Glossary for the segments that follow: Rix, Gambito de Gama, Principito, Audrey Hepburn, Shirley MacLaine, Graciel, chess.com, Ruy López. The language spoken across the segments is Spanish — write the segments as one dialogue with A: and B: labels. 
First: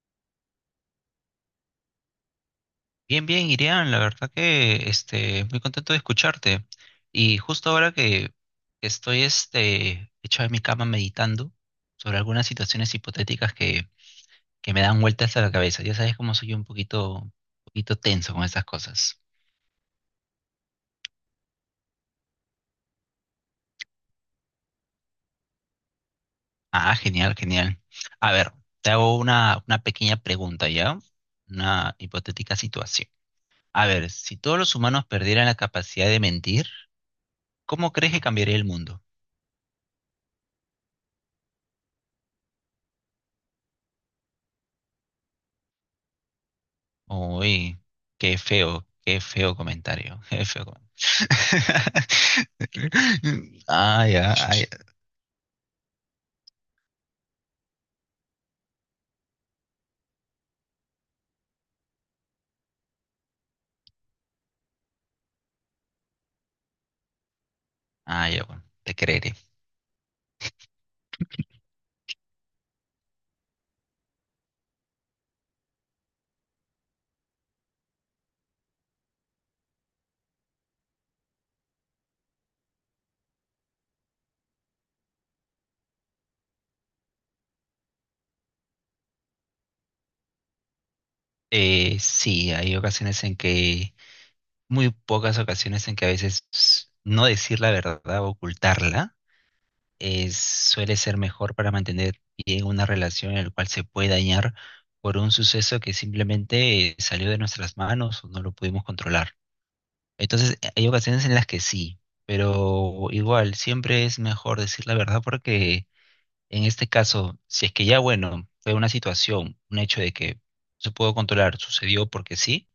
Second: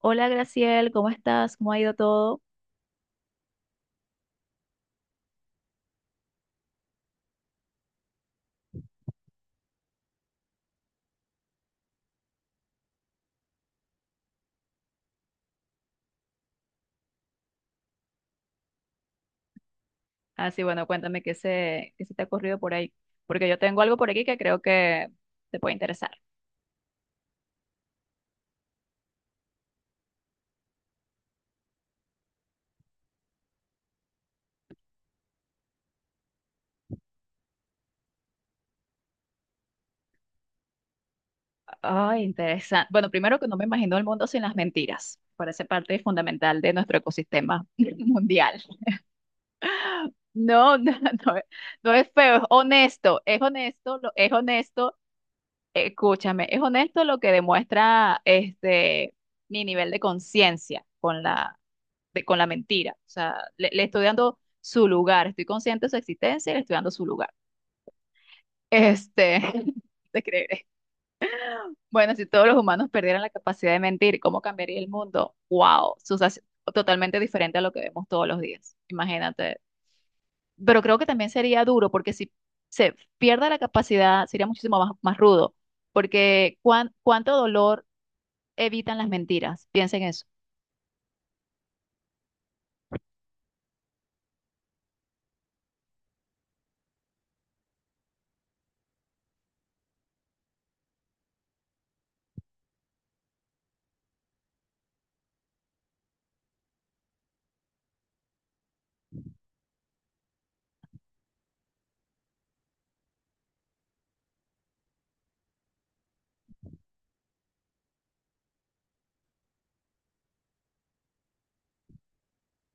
A: Hola Graciel, ¿cómo estás? ¿Cómo ha ido todo?
B: Bien, bien, Irian, la verdad que muy contento de escucharte. Y justo ahora que estoy hecho en mi cama meditando sobre algunas situaciones hipotéticas que me dan vueltas a la cabeza. Ya sabes cómo soy un poquito, poquito tenso con esas cosas.
A: Ah, sí, bueno, cuéntame qué se te ha ocurrido por ahí, porque yo tengo algo por aquí que creo que te puede interesar.
B: Ah, genial, genial. A ver, te hago una pequeña pregunta, ¿ya? Una hipotética situación. A ver, si todos los humanos perdieran la capacidad de mentir, ¿cómo crees que cambiaría el mundo?
A: Ay, interesante. Bueno, primero que no me imagino el mundo sin las mentiras. Parece parte fundamental de nuestro ecosistema
B: Uy,
A: mundial.
B: qué feo comentario, qué feo
A: No,
B: comentario.
A: no, no, es no es feo, es honesto, es honesto,
B: Ah,
A: es
B: ya, ah, ya.
A: honesto, escúchame, es honesto lo que demuestra mi nivel de conciencia con la con la mentira. O sea, le estoy dando su lugar, estoy consciente de su existencia y le estoy dando su lugar.
B: Ah, ya, bueno, te creeré.
A: Este, te creeré. Bueno, si todos los humanos perdieran la capacidad de mentir, ¿cómo cambiaría el mundo? ¡Wow! Totalmente diferente a lo que vemos todos los días. Imagínate. Pero creo que también sería duro, porque si se pierde la capacidad, sería muchísimo más rudo, porque cuánto dolor evitan las mentiras. Piensen eso.
B: Sí, hay ocasiones en que, muy pocas ocasiones en que a veces no decir la verdad o ocultarla es, suele ser mejor para mantener bien una relación en la cual se puede dañar por un suceso que simplemente salió de nuestras manos o no lo pudimos controlar. Entonces, hay ocasiones en las que sí, pero igual, siempre es mejor decir la verdad porque en este caso, si es que ya, bueno, fue una situación, un hecho de que se pudo controlar, sucedió porque sí,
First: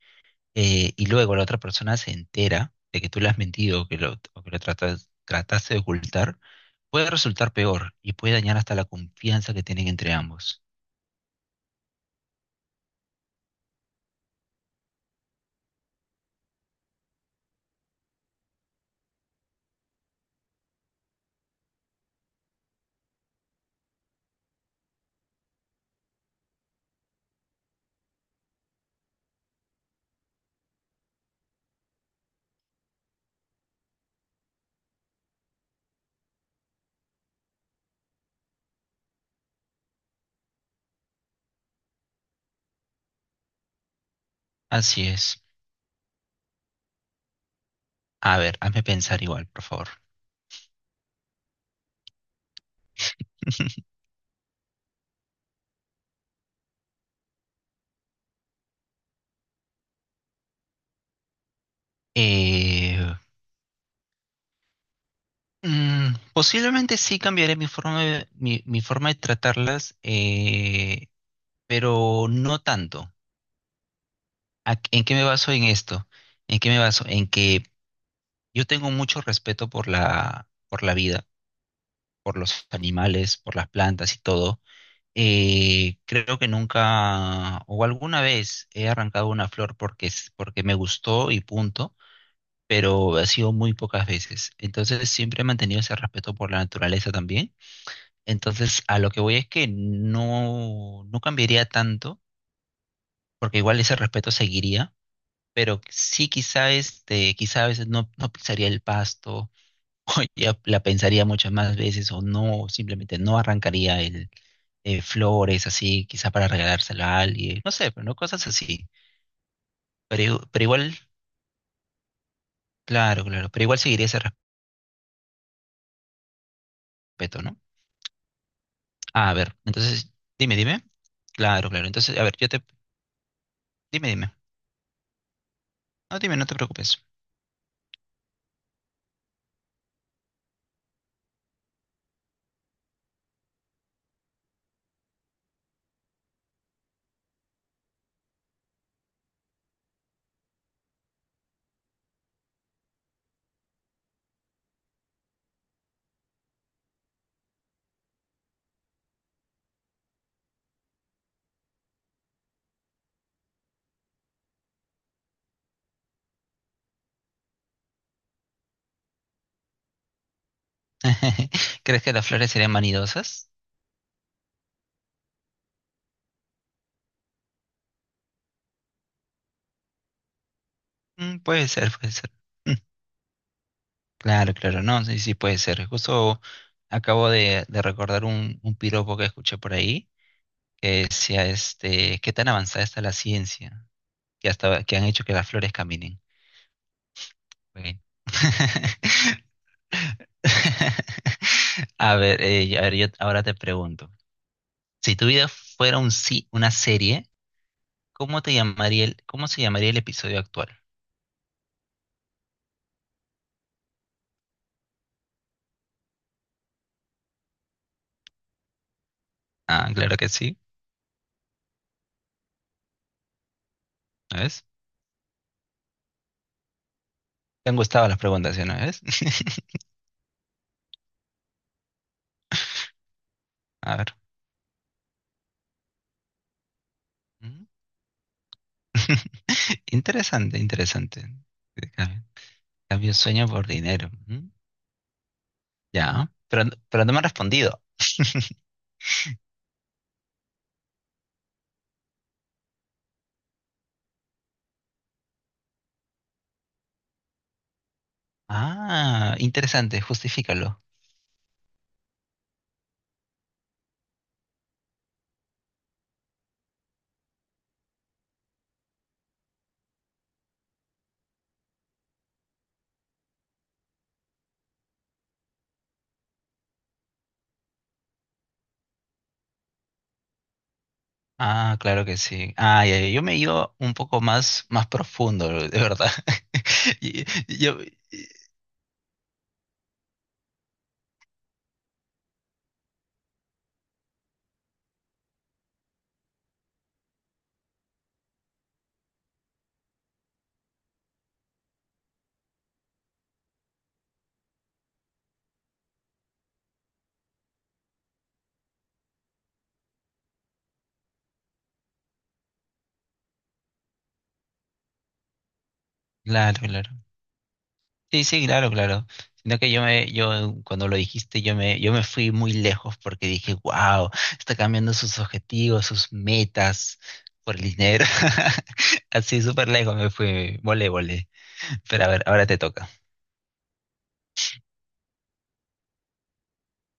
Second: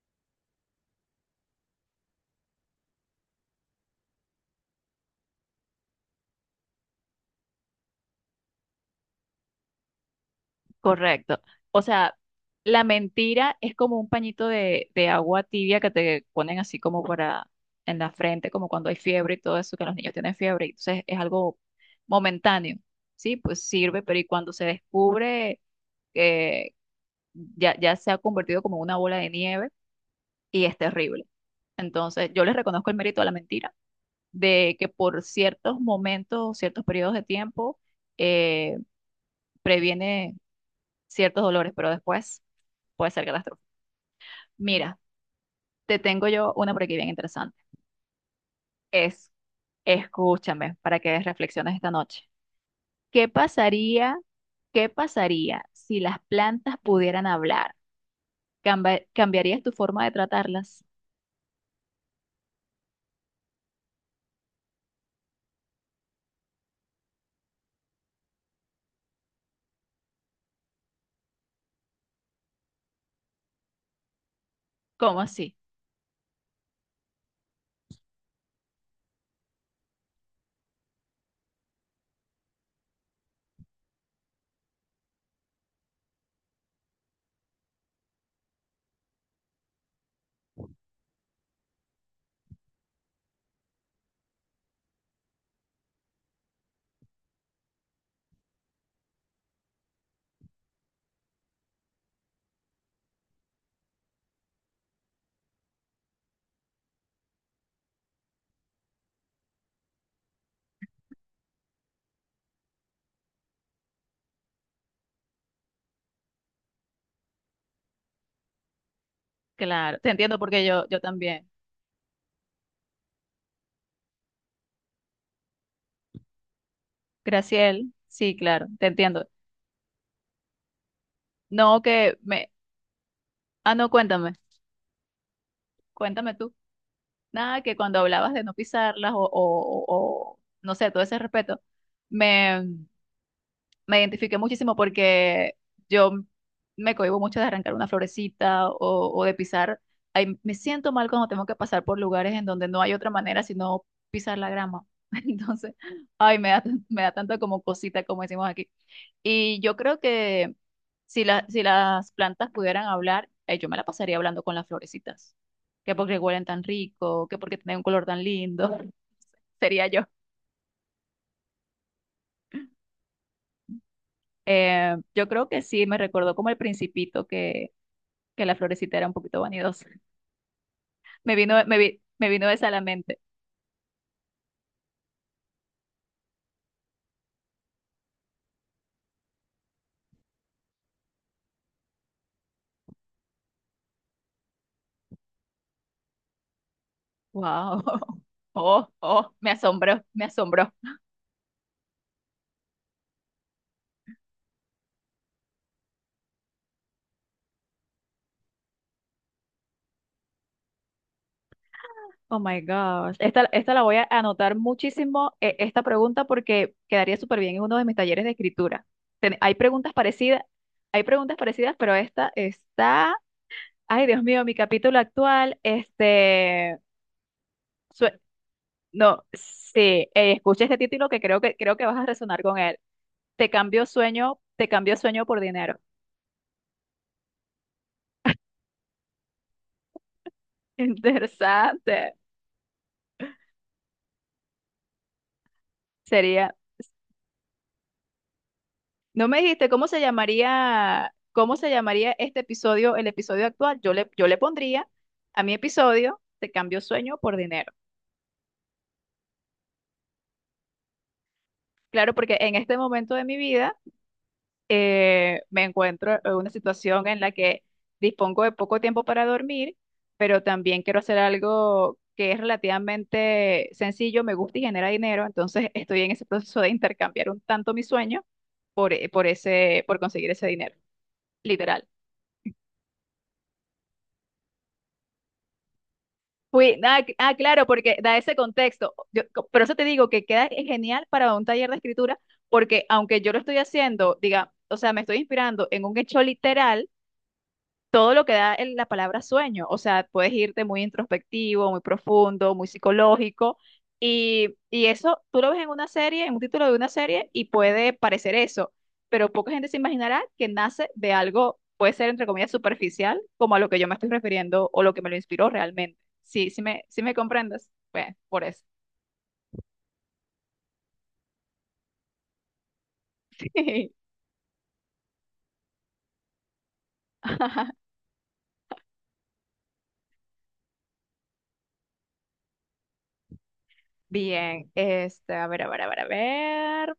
B: y luego la otra persona se entera de que tú le has mentido o que lo trataste de ocultar, puede resultar peor y puede dañar hasta la confianza que tienen entre ambos.
A: Correcto. O sea, la mentira es como un pañito de agua tibia que te ponen así como para en la frente, como cuando hay fiebre y todo eso, que los niños tienen fiebre. Y entonces es algo momentáneo, ¿sí? Pues sirve, pero y cuando se descubre que ya se ha convertido como en una bola de nieve y es terrible. Entonces yo les reconozco el mérito a la mentira, de que por ciertos momentos, ciertos periodos de tiempo, eh, previene ciertos dolores, pero después puede ser catastrófico. Mira,
B: Así es.
A: te tengo yo una por aquí bien interesante.
B: A ver, hazme pensar
A: Es,
B: igual, por favor.
A: escúchame para que reflexiones esta noche. ¿Qué pasaría, qué pasaría si las plantas pudieran hablar? ¿Cambiarías tu forma de tratarlas?
B: Eh, Posiblemente sí cambiaré mi forma de, mi forma de tratarlas, pero no tanto. ¿En qué
A: ¿Cómo
B: me baso
A: así?
B: en esto? ¿En qué me baso? En que yo tengo mucho respeto por por la vida, por los animales, por las plantas y todo. Creo que nunca o alguna vez he arrancado una flor porque, porque me gustó y punto, pero ha sido muy pocas veces. Entonces siempre he mantenido ese respeto por la naturaleza también. Entonces, a lo que voy es que no cambiaría tanto, porque igual ese respeto seguiría, pero sí quizá quizá a veces no pisaría el pasto, ya la pensaría muchas más veces, o no, simplemente no arrancaría el flores así, quizá para regalárselo a alguien, no sé, pero no cosas así.
A: Claro, te
B: Pero,
A: entiendo
B: pero
A: porque
B: igual,
A: yo también.
B: claro, claro, pero igual seguiría ese respeto, ¿no?
A: Graciel, sí, claro, te entiendo.
B: Ah, a ver, entonces, dime, dime. Claro,
A: No
B: claro.
A: que
B: Entonces, a ver,
A: me... Ah, no,
B: dime, dime.
A: cuéntame.
B: No,
A: Cuéntame
B: dime, no
A: tú.
B: te preocupes.
A: Nada, que cuando hablabas de no pisarlas o, no sé, todo ese respeto, me, me identifiqué muchísimo porque yo me cohíbo mucho de arrancar una florecita o de pisar. Ay, me siento mal cuando tengo que pasar por lugares en donde no hay otra manera sino pisar la grama. Entonces, ay, me da tanto como cosita, como decimos aquí. Y yo creo que si las plantas pudieran hablar, yo me la pasaría hablando con las florecitas. Que porque huelen tan rico, que porque tienen un color tan lindo, sería yo.
B: ¿Crees que las flores serían vanidosas?
A: Yo creo que sí, me recordó como el Principito que la florecita era un poquito vanidosa.
B: Puede ser, puede
A: Me
B: ser.
A: vino esa a
B: Mm,
A: la mente.
B: Claro, claro, no, sí, sí, puede ser. Justo acabo de recordar un piropo que escuché por ahí que decía, qué tan avanzada está la ciencia, que hasta que han hecho que las flores caminen.
A: Wow.
B: Bueno.
A: Oh, oh, me asombró, me asombró.
B: A ver, yo ahora te pregunto, si tu vida fuera una serie, cómo se llamaría el episodio actual?
A: Oh my gosh. Esta la voy a anotar muchísimo, esta pregunta, porque quedaría súper bien en uno de mis talleres de escritura. Ten- hay
B: Ah,
A: preguntas
B: claro que
A: parecidas,
B: sí.
A: hay preguntas parecidas, pero esta está. Ay, Dios mío,
B: ¿no
A: mi capítulo actual.
B: ¿Te han gustado las
A: sue-
B: preguntas? ¿Sí? ¿No ves?
A: no, sí, escucha este título que creo que vas a resonar con él. Te cambio
B: A ver.
A: sueño, te cambio sueño por dinero.
B: Mm. Interesante, interesante.
A: Interesante.
B: Cambio, cambio sueño por dinero. Mm. Ya,
A: Sería.
B: pero, no me han respondido.
A: No me dijiste cómo se llamaría este episodio, el episodio actual. Yo le pondría a mi episodio, te cambio sueño por dinero.
B: Ah, interesante, justifícalo.
A: Claro, porque en este momento de mi vida me encuentro en una situación en la que dispongo de poco tiempo para dormir, pero también quiero hacer algo que es relativamente sencillo, me gusta y genera dinero. Entonces estoy en ese proceso de intercambiar un tanto mi sueño por conseguir ese dinero.
B: Ah,
A: Literal.
B: claro que sí. Ah, ya, ya, yo me iba un poco más, más profundo, de verdad.
A: Ah,
B: Y-
A: ah, claro,
B: Yo,
A: porque da ese contexto. Por eso te digo que queda genial para un taller de escritura, porque aunque yo lo estoy haciendo, diga, o sea, me estoy inspirando en un hecho literal, todo lo que da la palabra sueño. O sea, puedes irte muy introspectivo, muy profundo, muy psicológico. Y eso tú lo ves en una serie, en un título de una serie, y puede parecer eso. Pero poca gente se imaginará que nace de algo, puede ser entre comillas superficial, como a lo que yo me estoy refiriendo o lo que me lo inspiró realmente. Sí,
B: claro,
A: sí me,
B: claro.
A: sí me comprendes. Bueno,
B: Sí,
A: por
B: sí,
A: eso.
B: claro, claro. Sino que yo cuando lo dijiste, yo me fui muy lejos porque dije, wow, está cambiando sus objetivos, sus metas por el dinero. Así súper lejos me fui, volé, volé. Pero a ver, ahora te toca.
A: Bien, este, a ver, a ver, a ver, a ver.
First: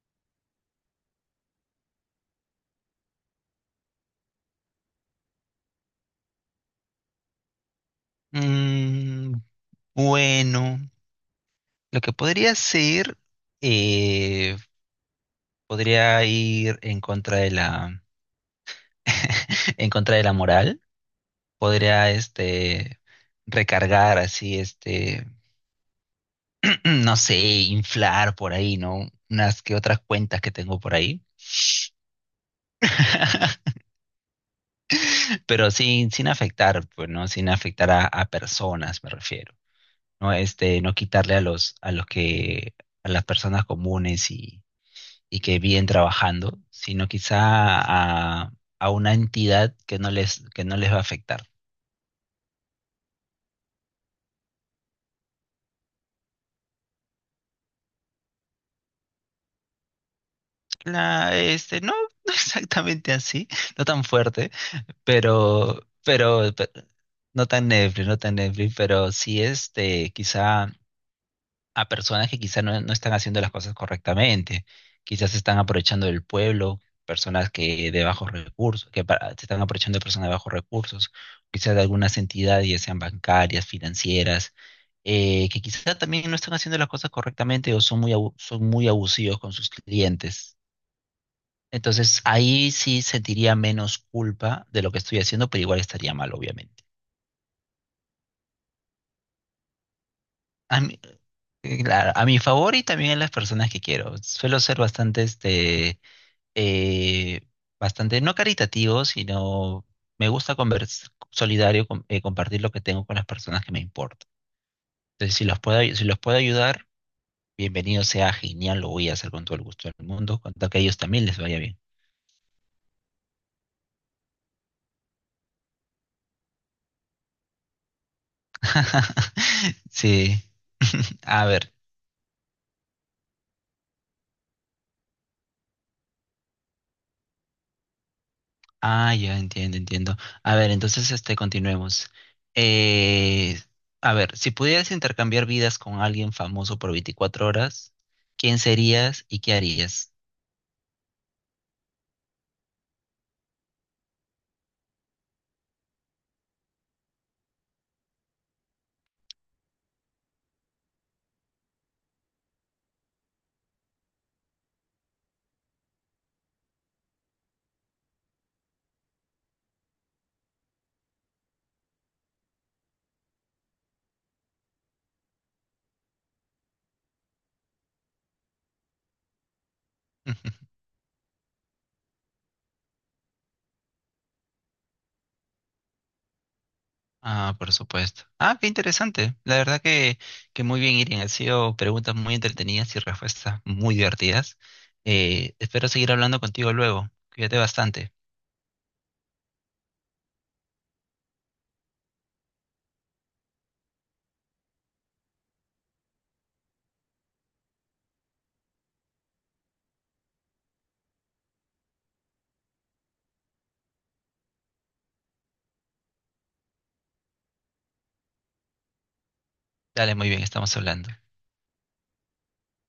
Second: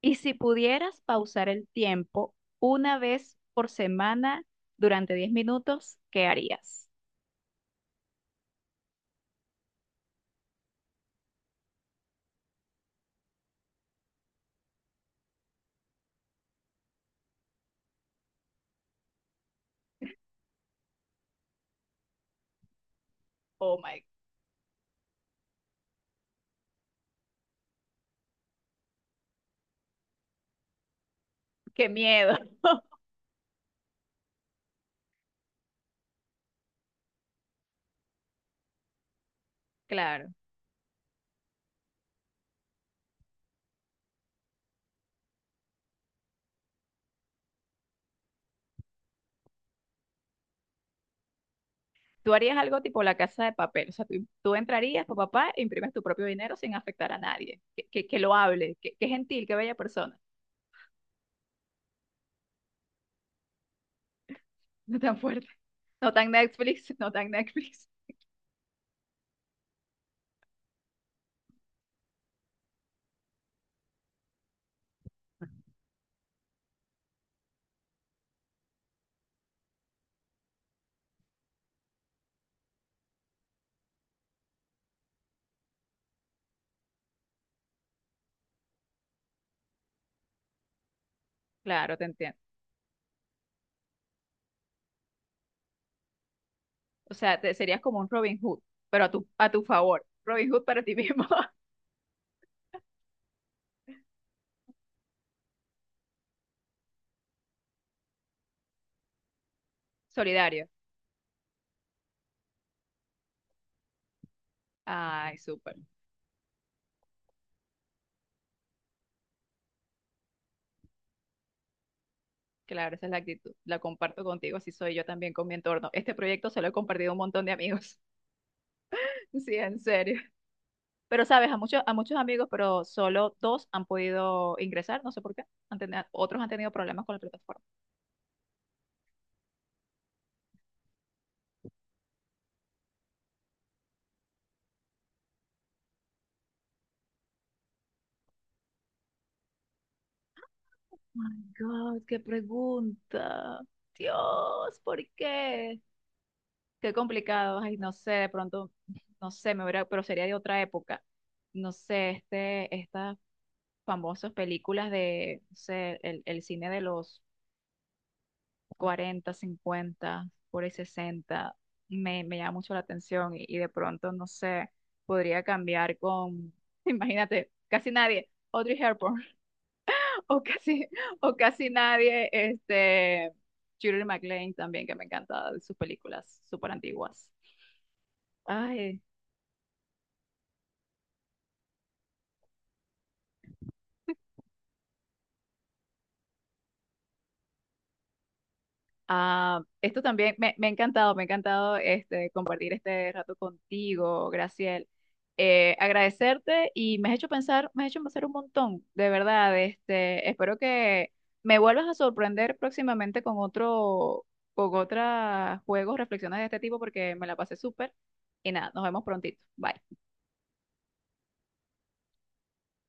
A: Y si pudieras pausar el tiempo una vez por semana durante 10 minutos, ¿qué harías?
B: Mm, bueno, lo que podría ser, eh, podría ir en contra de la moral. Podría,
A: Oh my,
B: recargar así. No sé, inflar por ahí, ¿no? Unas que otras cuentas que tengo por ahí.
A: qué miedo.
B: Pero sin afectar, pues, ¿no? Sin afectar a personas, me refiero.
A: Claro.
B: No, no quitarle a los que, a las personas comunes y que viven trabajando, sino quizá a, a una entidad que no les va a afectar.
A: Tú harías algo tipo la casa de papel. O sea, tú entrarías, papá, papá, e imprimes tu propio dinero sin afectar a nadie. Que lo hable. Que gentil, qué bella persona.
B: No, no exactamente así, no tan fuerte,
A: No tan fuerte.
B: pero,
A: No tan
B: pero, pe-
A: Netflix, no tan
B: no tan
A: Netflix.
B: Netflix, no tan Netflix, pero sí quizá a personas que quizá no están haciendo las cosas correctamente, quizás se están aprovechando del pueblo, personas que de bajos recursos, se están aprovechando de personas de bajos recursos, quizás de algunas entidades, ya sean bancarias, financieras, que quizá también no están haciendo las cosas correctamente o son muy abusivos con sus clientes.
A: Claro, te
B: Entonces
A: entiendo.
B: ahí sí sentiría menos culpa de lo que estoy haciendo, pero igual estaría mal, obviamente.
A: O sea, te, serías como un Robin Hood, pero a tu favor. Robin Hood
B: A
A: para ti
B: mi,
A: mismo.
B: claro, a mi favor y también a las personas que quiero. Suelo ser eh, bastante, no caritativo, sino
A: Solidario.
B: solidario, compartir lo que tengo con las personas que me importan. Entonces,
A: Ay,
B: si los
A: súper.
B: puedo, si los puedo ayudar, bienvenido sea, genial, lo voy a hacer con todo el gusto del mundo, con tal que a ellos también les vaya bien.
A: Claro, esa es la actitud. La comparto contigo, así soy yo también con mi entorno. Este proyecto se lo he compartido a un montón de amigos. Sí, en serio.
B: Sí.
A: Pero
B: A
A: sabes, a
B: ver.
A: muchos, a muchos amigos, pero solo dos han podido ingresar, no sé por qué. Otros han tenido problemas con la plataforma.
B: Ah, ya entiendo, entiendo. A ver, entonces continuemos. Eh, a ver, si pudieras intercambiar vidas con alguien famoso por 24 horas, ¿quién serías y qué harías?
A: My God, qué pregunta. Dios, ¿por qué? Qué complicado, ay, no sé, de pronto, no sé, me hubiera, pero sería de otra época. No sé, estas famosas películas de, no sé, el cine de los 40 50 por ahí 60 me llama mucho la atención y de pronto, no sé, podría cambiar con, imagínate, casi nadie, Audrey Hepburn, o casi, o casi nadie, Shirley MacLaine también, que me encanta de sus películas súper antiguas.
B: Ah, por supuesto. Ah, qué
A: Ay.
B: interesante. La verdad que muy bien, Irene. Han sido preguntas muy entretenidas y respuestas muy divertidas. Espero seguir hablando contigo luego. Cuídate bastante.
A: Ah, esto también me ha encantado, me ha encantado compartir este rato contigo, Graciel. Agradecerte y me has hecho pensar, me has hecho pensar un montón, de verdad. Espero que me vuelvas a sorprender próximamente con otros juegos, reflexiones de este tipo, porque me la pasé súper. Y nada, nos vemos prontito. Bye.
B: Dale, muy bien, estamos hablando.